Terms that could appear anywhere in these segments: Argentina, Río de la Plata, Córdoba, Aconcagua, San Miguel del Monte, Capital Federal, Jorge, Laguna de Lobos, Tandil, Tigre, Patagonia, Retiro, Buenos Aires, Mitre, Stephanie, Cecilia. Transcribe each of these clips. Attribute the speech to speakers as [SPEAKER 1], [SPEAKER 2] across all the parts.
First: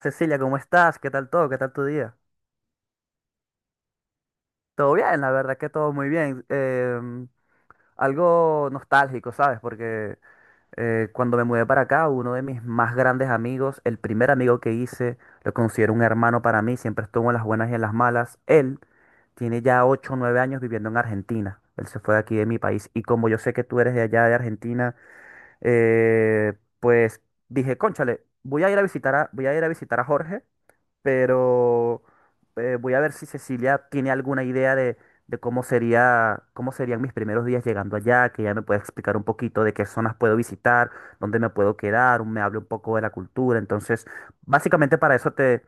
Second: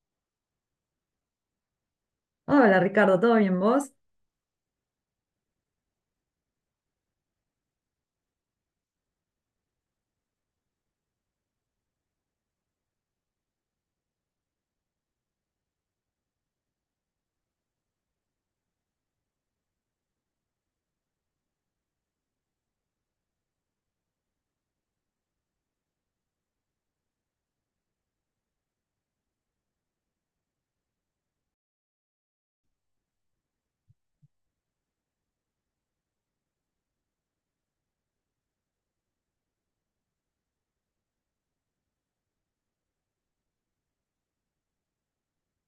[SPEAKER 1] Cecilia, ¿cómo estás? ¿Qué tal todo? ¿Qué tal tu día?
[SPEAKER 2] Hola Ricardo, ¿todo bien vos?
[SPEAKER 1] Todo bien, la verdad que todo muy bien. Algo nostálgico, ¿sabes? Porque cuando me mudé para acá, uno de mis más grandes amigos, el primer amigo que hice, lo considero un hermano para mí, siempre estuvo en las buenas y en las malas. Él tiene ya 8, o 9 años viviendo en Argentina. Él se fue de aquí de mi país. Y como yo sé que tú eres de allá de Argentina, eh, pues dije, cónchale, voy a ir a visitar a Jorge, pero voy a ver si Cecilia tiene alguna idea de cómo sería, cómo serían mis primeros días llegando allá, que ella me pueda explicar un poquito de qué zonas puedo visitar, dónde me puedo quedar, me hable un poco de la cultura. Entonces, básicamente para eso te,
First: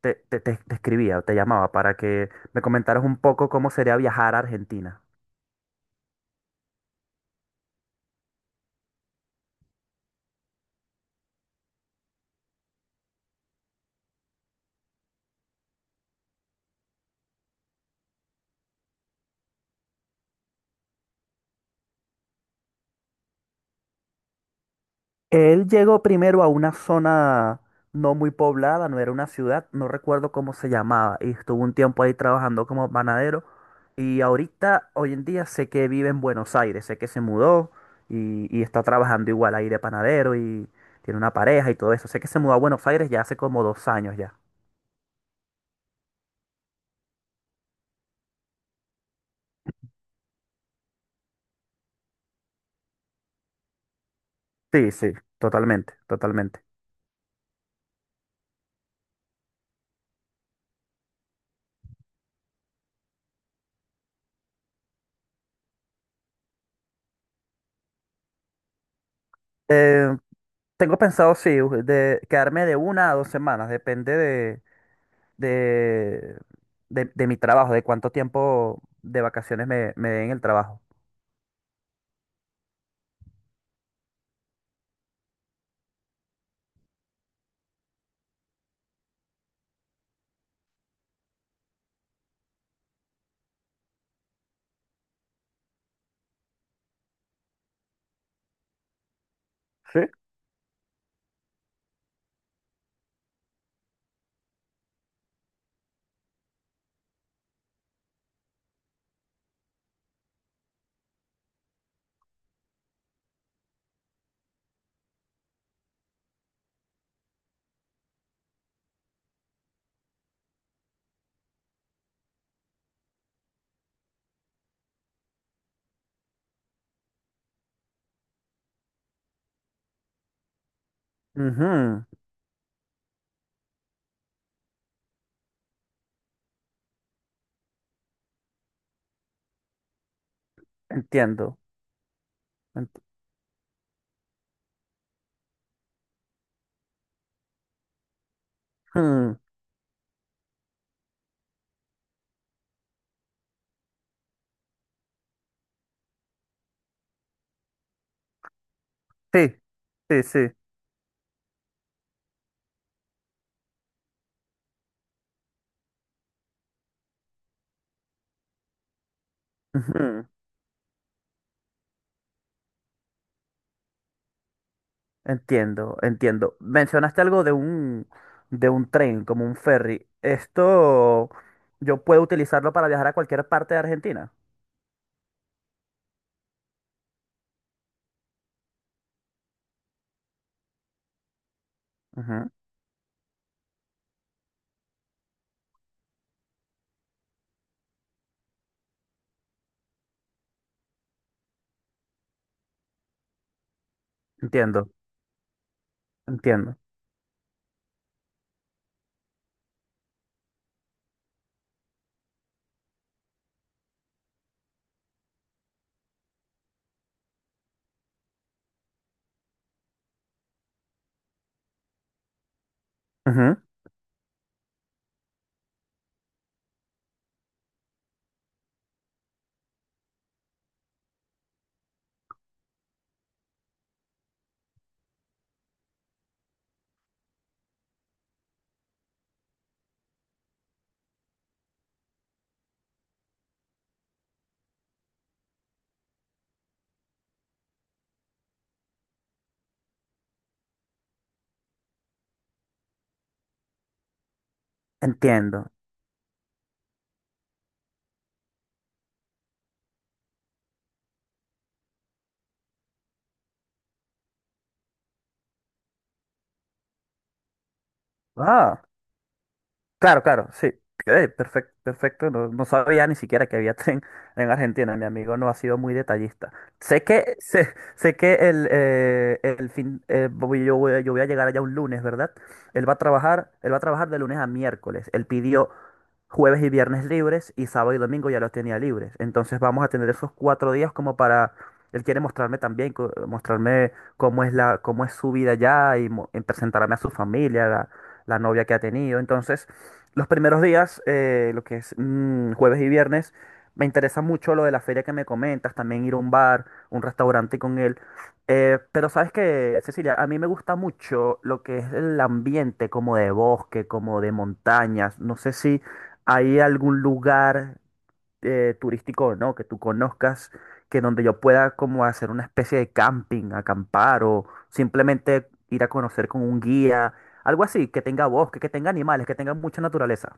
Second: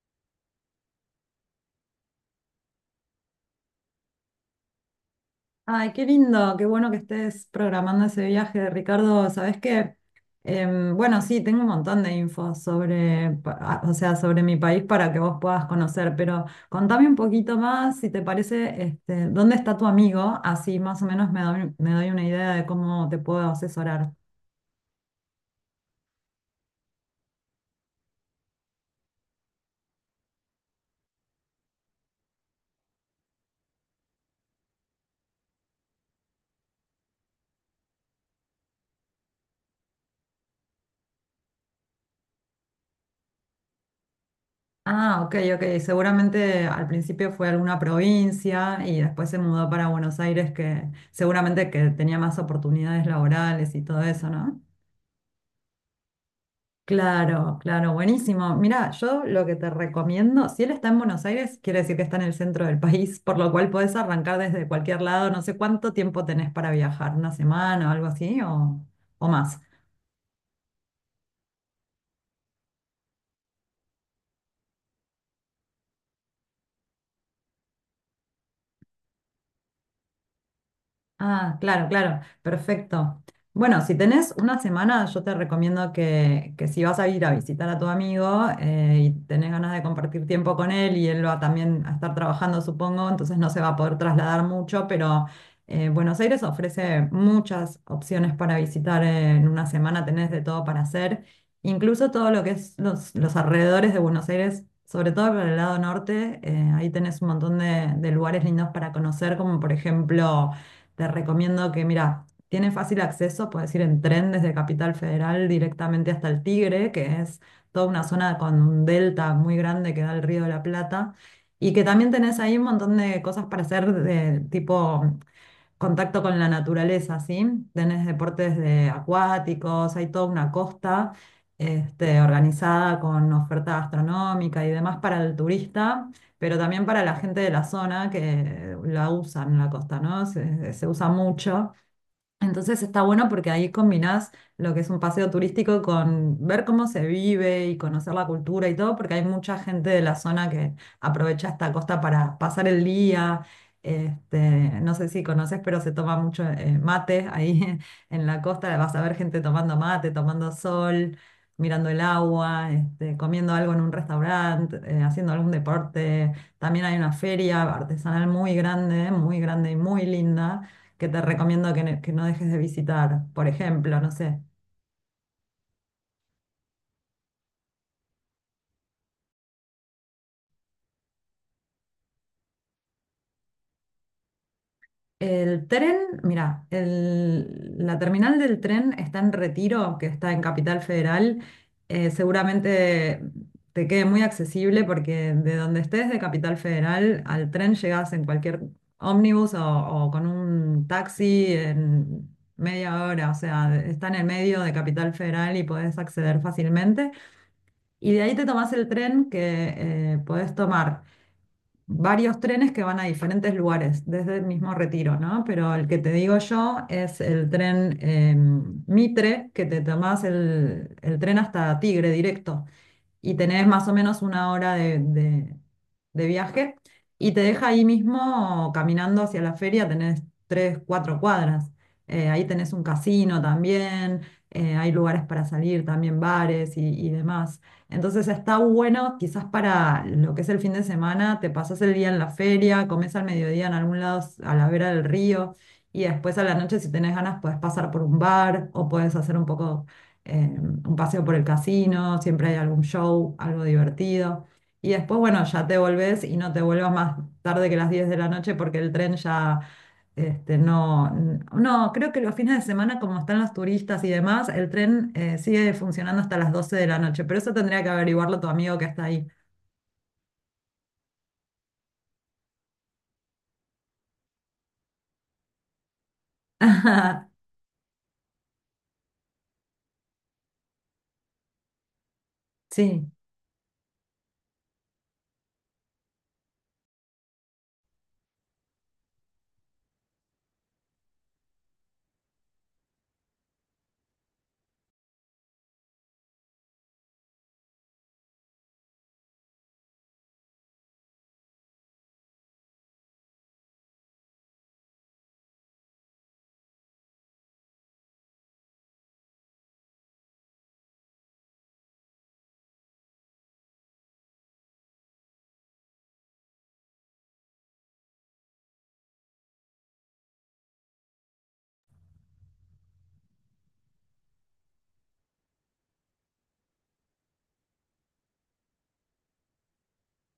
[SPEAKER 1] te, te, te- te escribía, te llamaba, para que me comentaras un poco cómo sería viajar a Argentina.
[SPEAKER 2] Ay, qué lindo, qué bueno que estés programando ese viaje, Ricardo. ¿Sabés qué? Bueno, sí, tengo un montón de info sobre, o sea, sobre mi país para que vos puedas conocer, pero contame un poquito más, si te parece, este, ¿dónde está tu amigo? Así más o menos me doy una idea de cómo te puedo asesorar.
[SPEAKER 1] Él llegó primero a una zona no muy poblada, no era una ciudad, no recuerdo cómo se llamaba, y estuvo un tiempo ahí trabajando como panadero. Y ahorita, hoy en día, sé que vive en Buenos Aires, sé que se mudó y está trabajando igual ahí de panadero y tiene una pareja y todo eso. Sé que se mudó a Buenos Aires ya hace como dos años ya.
[SPEAKER 2] Ah, ok, ok. Seguramente al principio fue alguna provincia y después se mudó para Buenos Aires, que seguramente que tenía más oportunidades laborales y todo eso, ¿no?
[SPEAKER 1] Sí, sí, totalmente, totalmente.
[SPEAKER 2] Claro, claro, buenísimo. Mira, yo lo que te recomiendo, si él está en Buenos Aires, quiere decir que está en el centro del país, por lo cual podés arrancar desde cualquier lado. No sé cuánto tiempo tenés para viajar, una semana o algo así, o más.
[SPEAKER 1] Eh, Tengo pensado, sí, de quedarme de una a dos semanas, depende de, de mi trabajo, de cuánto tiempo de vacaciones me den el trabajo.
[SPEAKER 2] Ah, claro, claro, perfecto. Bueno, si tenés una semana, yo te recomiendo que si vas a ir a visitar a tu amigo, y tenés ganas de compartir tiempo con él y él va también a estar trabajando, supongo, entonces no se va a poder trasladar mucho, pero Buenos Aires ofrece muchas opciones para visitar en una
[SPEAKER 1] ¿Sí?
[SPEAKER 2] semana, tenés de todo para hacer, incluso todo lo que es los alrededores de Buenos Aires. Sobre todo por el lado norte, ahí tenés un montón de lugares lindos para conocer, como por ejemplo te recomiendo que, mira, tiene fácil acceso, puedes ir en tren desde Capital Federal directamente hasta el Tigre, que es toda una zona con un delta muy grande que da el Río de la Plata. Y que también tenés ahí un montón de cosas para hacer de tipo contacto con la naturaleza, ¿sí? Tenés deportes de acuáticos, hay toda una costa,
[SPEAKER 1] Ujú.
[SPEAKER 2] este, organizada con oferta gastronómica y demás para el turista, pero también para la gente de la zona que la usan la costa, ¿no? Se usa
[SPEAKER 1] Entiendo.
[SPEAKER 2] mucho. Entonces
[SPEAKER 1] Ent-
[SPEAKER 2] está bueno porque ahí combinás lo que es un paseo turístico con ver cómo se vive y conocer la cultura y todo, porque hay
[SPEAKER 1] Ujú.
[SPEAKER 2] mucha gente de la zona que aprovecha esta costa para pasar el día. Este, no sé si conoces, pero se toma mucho, mate ahí en la costa. Vas a ver gente
[SPEAKER 1] Sí,
[SPEAKER 2] tomando mate,
[SPEAKER 1] sí, sí.
[SPEAKER 2] tomando sol, mirando el agua, este, comiendo algo en un restaurante, haciendo algún deporte. También hay una feria artesanal muy grande y muy
[SPEAKER 1] Ujú.
[SPEAKER 2] linda que te recomiendo que no dejes de visitar. Por ejemplo, no sé,
[SPEAKER 1] Entiendo, entiendo. Mencionaste algo de de un tren, como un ferry. Esto yo puedo utilizarlo para viajar a cualquier parte de Argentina.
[SPEAKER 2] el tren, mira, la terminal del tren está en Retiro, que está en Capital Federal. Eh,
[SPEAKER 1] Ujú.
[SPEAKER 2] seguramente te quede muy accesible porque de donde estés de Capital Federal al tren llegas en cualquier ómnibus o con un taxi en media hora. O sea, está en el medio de
[SPEAKER 1] Entiendo,
[SPEAKER 2] Capital Federal y podés acceder
[SPEAKER 1] entiendo.
[SPEAKER 2] fácilmente. Y de ahí te tomás el tren que, podés tomar, varios trenes que van a diferentes lugares, desde el mismo Retiro, ¿no? Pero el que te digo yo es el tren, Mitre, que te tomás el tren hasta Tigre directo y
[SPEAKER 1] Ujú.
[SPEAKER 2] tenés más o menos una hora de viaje y te deja ahí mismo caminando hacia la feria, tenés 3, 4 cuadras. Ahí tenés un casino también, hay lugares para salir también, bares y demás. Entonces está bueno, quizás para lo que es el fin de semana, te pasas el día en la feria, comes al mediodía en algún lado a la vera del río. Y después a la noche, si tenés ganas, podés pasar por un bar o podés hacer un poco, un paseo por el casino, siempre hay algún show, algo divertido. Y después, bueno,
[SPEAKER 1] Entiendo.
[SPEAKER 2] ya te volvés y no te vuelvas más tarde que las 10 de la noche porque el tren ya, este, no, creo que los fines de semana, como están los turistas y demás, el tren, sigue funcionando hasta las 12 de la noche, pero eso tendría que averiguarlo tu amigo
[SPEAKER 1] Ah,
[SPEAKER 2] que está ahí.
[SPEAKER 1] claro, claro, sí. Perfecto, perfecto. No, no sabía ni siquiera que había tren en Argentina. Mi amigo no ha sido muy detallista. Sé que, sé que el fin, yo voy a llegar allá un lunes, ¿verdad?
[SPEAKER 2] Sí.
[SPEAKER 1] Él va a trabajar de lunes a miércoles. Él pidió jueves y viernes libres y sábado y domingo ya los tenía libres. Entonces vamos a tener esos cuatro días como para, él quiere mostrarme también, mostrarme cómo es cómo es su vida allá y, y presentarme a su familia, la novia que ha tenido. Entonces, los primeros días, lo que es mm, jueves y viernes, me interesa mucho lo de la feria que me comentas, también ir a un bar, un restaurante con él. Pero sabes que, Cecilia, a mí me gusta mucho lo que es el ambiente, como de bosque, como de montañas. No sé si... ¿Hay algún lugar turístico o no que tú conozcas que donde yo pueda como hacer una especie de camping, acampar o simplemente ir a conocer con un guía, algo así, que tenga bosque, que tenga animales, que tenga mucha naturaleza?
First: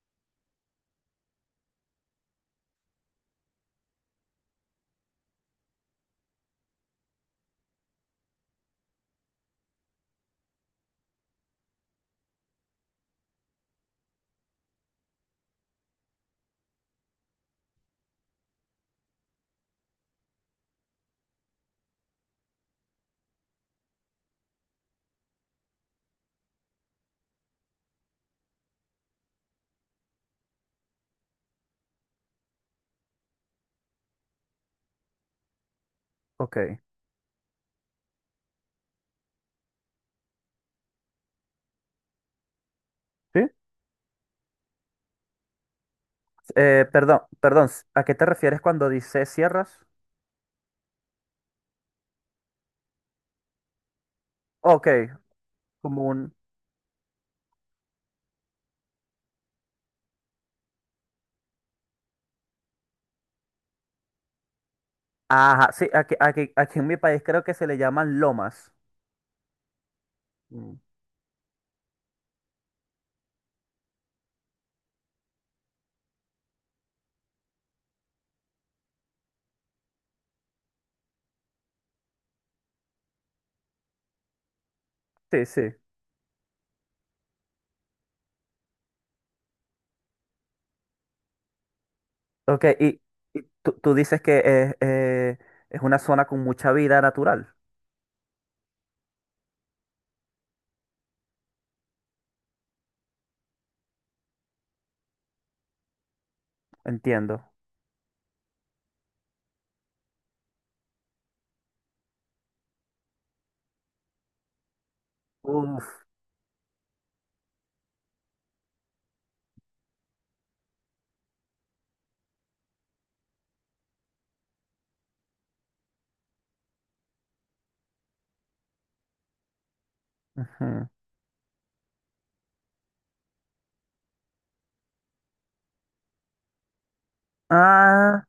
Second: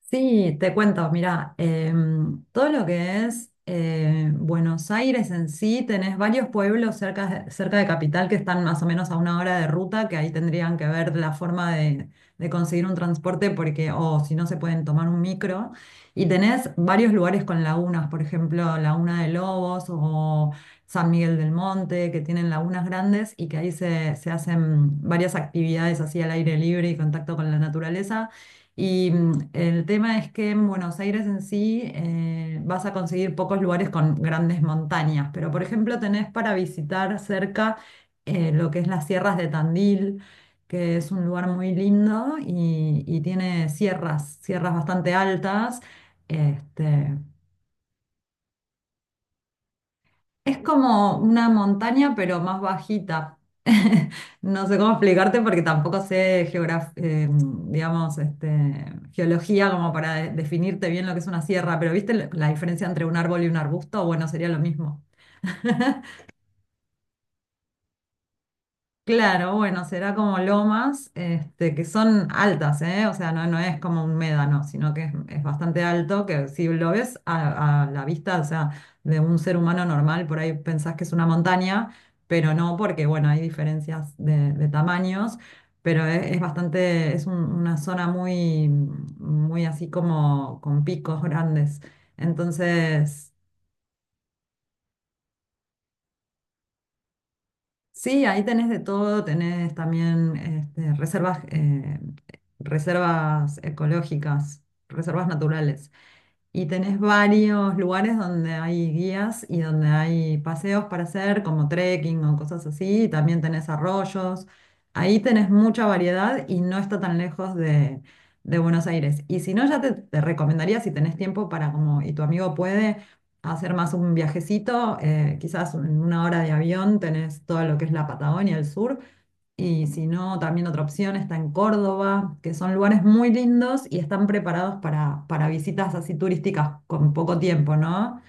[SPEAKER 2] Sí, te cuento, mira, todo lo que es, Buenos Aires en sí, tenés varios pueblos cerca, cerca de Capital que están más o menos a una hora de ruta, que ahí tendrían que ver la forma de conseguir un transporte, porque, o si no, se pueden tomar un micro. Y tenés varios lugares con lagunas, por ejemplo, Laguna de Lobos o San Miguel del Monte, que tienen lagunas grandes y que ahí se hacen varias actividades así al aire libre y contacto con la naturaleza. Y el tema es que en Buenos Aires en sí, vas a conseguir pocos lugares con grandes montañas, pero por ejemplo tenés para
[SPEAKER 1] Ok.
[SPEAKER 2] visitar cerca, lo que es las sierras de Tandil, que es un lugar muy lindo y
[SPEAKER 1] ¿Sí?
[SPEAKER 2] tiene sierras, sierras bastante altas. Este,
[SPEAKER 1] Perdón, perdón, ¿a qué te refieres cuando dices sierras?
[SPEAKER 2] es como una montaña, pero más bajita. No sé
[SPEAKER 1] Ok,
[SPEAKER 2] cómo explicarte porque tampoco
[SPEAKER 1] como un...
[SPEAKER 2] sé digamos, este, geología como para definirte bien lo que es una sierra, pero ¿viste la diferencia entre un árbol y un arbusto? Bueno, sería lo mismo.
[SPEAKER 1] Ajá, sí, aquí en mi país creo que se le llaman lomas.
[SPEAKER 2] Claro, bueno, será como
[SPEAKER 1] Mm.
[SPEAKER 2] lomas, este, que son altas, ¿eh? O sea, no, no es como un médano, sino que es bastante alto, que si lo ves a la vista, o sea, de un ser humano normal, por ahí pensás que es una montaña, pero no, porque, bueno, hay diferencias de tamaños,
[SPEAKER 1] Sí, sí.
[SPEAKER 2] pero es bastante, una zona muy, muy así como con picos grandes.
[SPEAKER 1] Ok,
[SPEAKER 2] Entonces.
[SPEAKER 1] y tú dices que es una zona con mucha vida natural,
[SPEAKER 2] Sí, ahí tenés de todo, tenés también, este, reservas, reservas ecológicas, reservas naturales. Y tenés
[SPEAKER 1] entiendo.
[SPEAKER 2] varios lugares donde hay guías y donde hay paseos para hacer, como trekking o cosas así. Y también tenés arroyos. Ahí tenés mucha
[SPEAKER 1] Uf.
[SPEAKER 2] variedad y no está tan lejos de Buenos Aires. Y si no, ya te recomendaría, si tenés tiempo para, como, y tu amigo puede, hacer más un viajecito, quizás en una hora de avión tenés todo lo que es la Patagonia, el sur. Y si no, también otra
[SPEAKER 1] Ujú.
[SPEAKER 2] opción está en Córdoba, que son lugares muy lindos y están preparados para visitas así turísticas con poco tiempo, ¿no?
[SPEAKER 1] Ah,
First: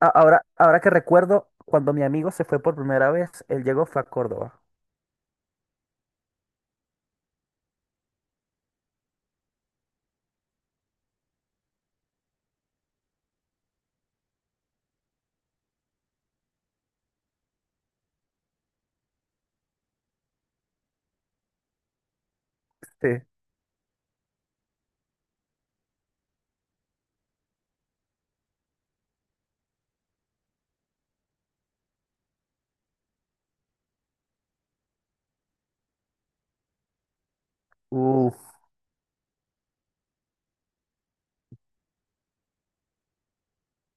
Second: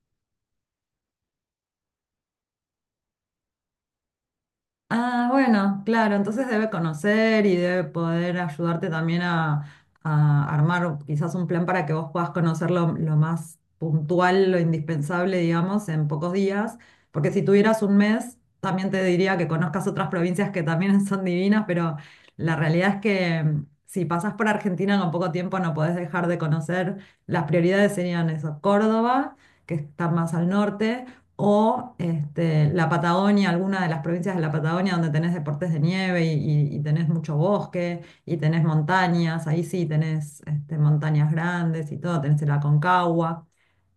[SPEAKER 1] ahora que recuerdo, cuando mi amigo se fue por primera vez, él llegó fue a Córdoba.
[SPEAKER 2] Ah, bueno, claro, entonces debe conocer y debe poder ayudarte también a armar quizás un plan para que vos puedas conocer lo más puntual, lo indispensable, digamos, en pocos días, porque si tuvieras un mes, también te diría que conozcas otras provincias que también son divinas, pero la realidad es
[SPEAKER 1] Sí.
[SPEAKER 2] que si pasás por Argentina con poco tiempo no podés dejar de conocer, las prioridades serían eso, Córdoba, que está más al norte o, este, la Patagonia, alguna de las provincias de la Patagonia donde tenés deportes de nieve y tenés mucho bosque y
[SPEAKER 1] Uf.
[SPEAKER 2] tenés montañas, ahí sí tenés, este, montañas grandes y todo, tenés el Aconcagua.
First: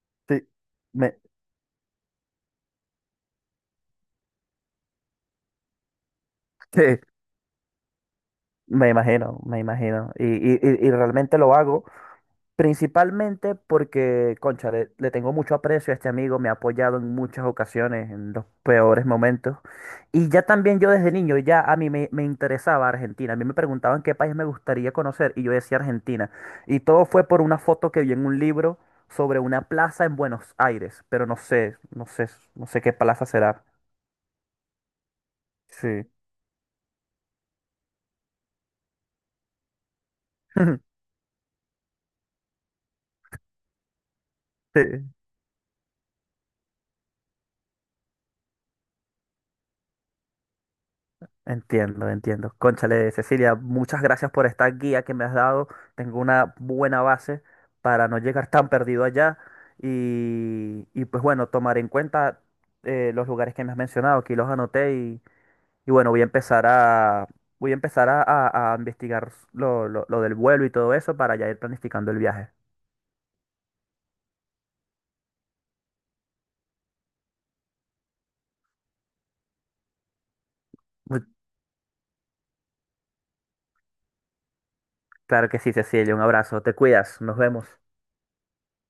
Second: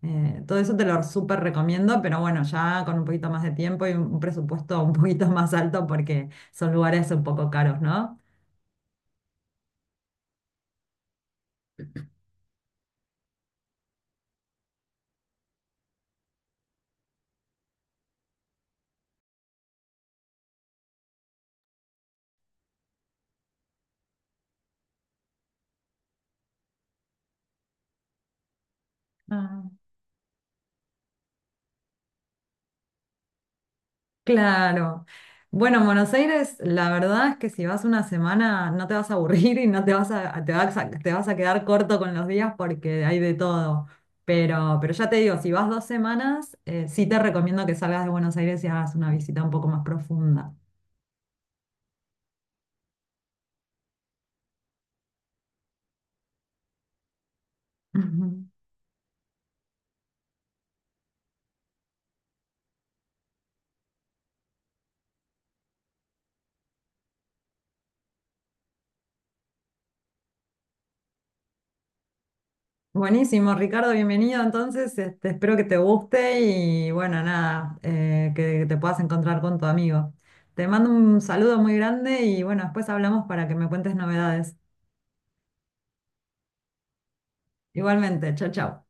[SPEAKER 2] Eh,
[SPEAKER 1] Sí.
[SPEAKER 2] todo eso te lo
[SPEAKER 1] Me,
[SPEAKER 2] súper recomiendo, pero bueno, ya con un poquito más de tiempo y un presupuesto un poquito más alto porque son
[SPEAKER 1] sí,
[SPEAKER 2] lugares un poco caros,
[SPEAKER 1] me imagino, me imagino. Y realmente lo hago. Principalmente porque, concha, le tengo mucho aprecio a este amigo, me ha apoyado en muchas ocasiones, en los peores momentos. Y ya también yo desde niño, ya a me interesaba Argentina. A mí me preguntaban qué país me gustaría conocer y yo decía Argentina. Y todo fue por una foto que vi en un libro sobre una
[SPEAKER 2] ¿no?
[SPEAKER 1] plaza en Buenos Aires, pero no sé qué plaza será.
[SPEAKER 2] Claro. Bueno, en
[SPEAKER 1] Sí.
[SPEAKER 2] Buenos Aires, la verdad es que si vas una semana no te vas a aburrir y no te vas a quedar corto con los días porque hay de todo. Pero ya
[SPEAKER 1] Sí.
[SPEAKER 2] te digo, si vas 2 semanas, sí te recomiendo que salgas de Buenos Aires y hagas una visita un poco más profunda.
[SPEAKER 1] Entiendo, entiendo. Cónchale, Cecilia, muchas gracias por esta guía que me has dado. Tengo una buena base para no llegar
[SPEAKER 2] Ujú.
[SPEAKER 1] tan perdido allá. Pues bueno, tomar en cuenta los lugares que me has mencionado, aquí los anoté y bueno, voy a empezar a investigar lo del vuelo y todo eso para ya ir planificando el viaje.
[SPEAKER 2] Buenísimo, Ricardo, bienvenido. Entonces, este, espero que te guste y bueno, nada, que te puedas encontrar con tu amigo. Te mando un
[SPEAKER 1] Mu-
[SPEAKER 2] saludo muy grande y bueno, después hablamos para que me cuentes novedades.
[SPEAKER 1] Claro que sí, Cecilia, un abrazo, te cuidas, nos vemos.
[SPEAKER 2] Igualmente, chao, chao.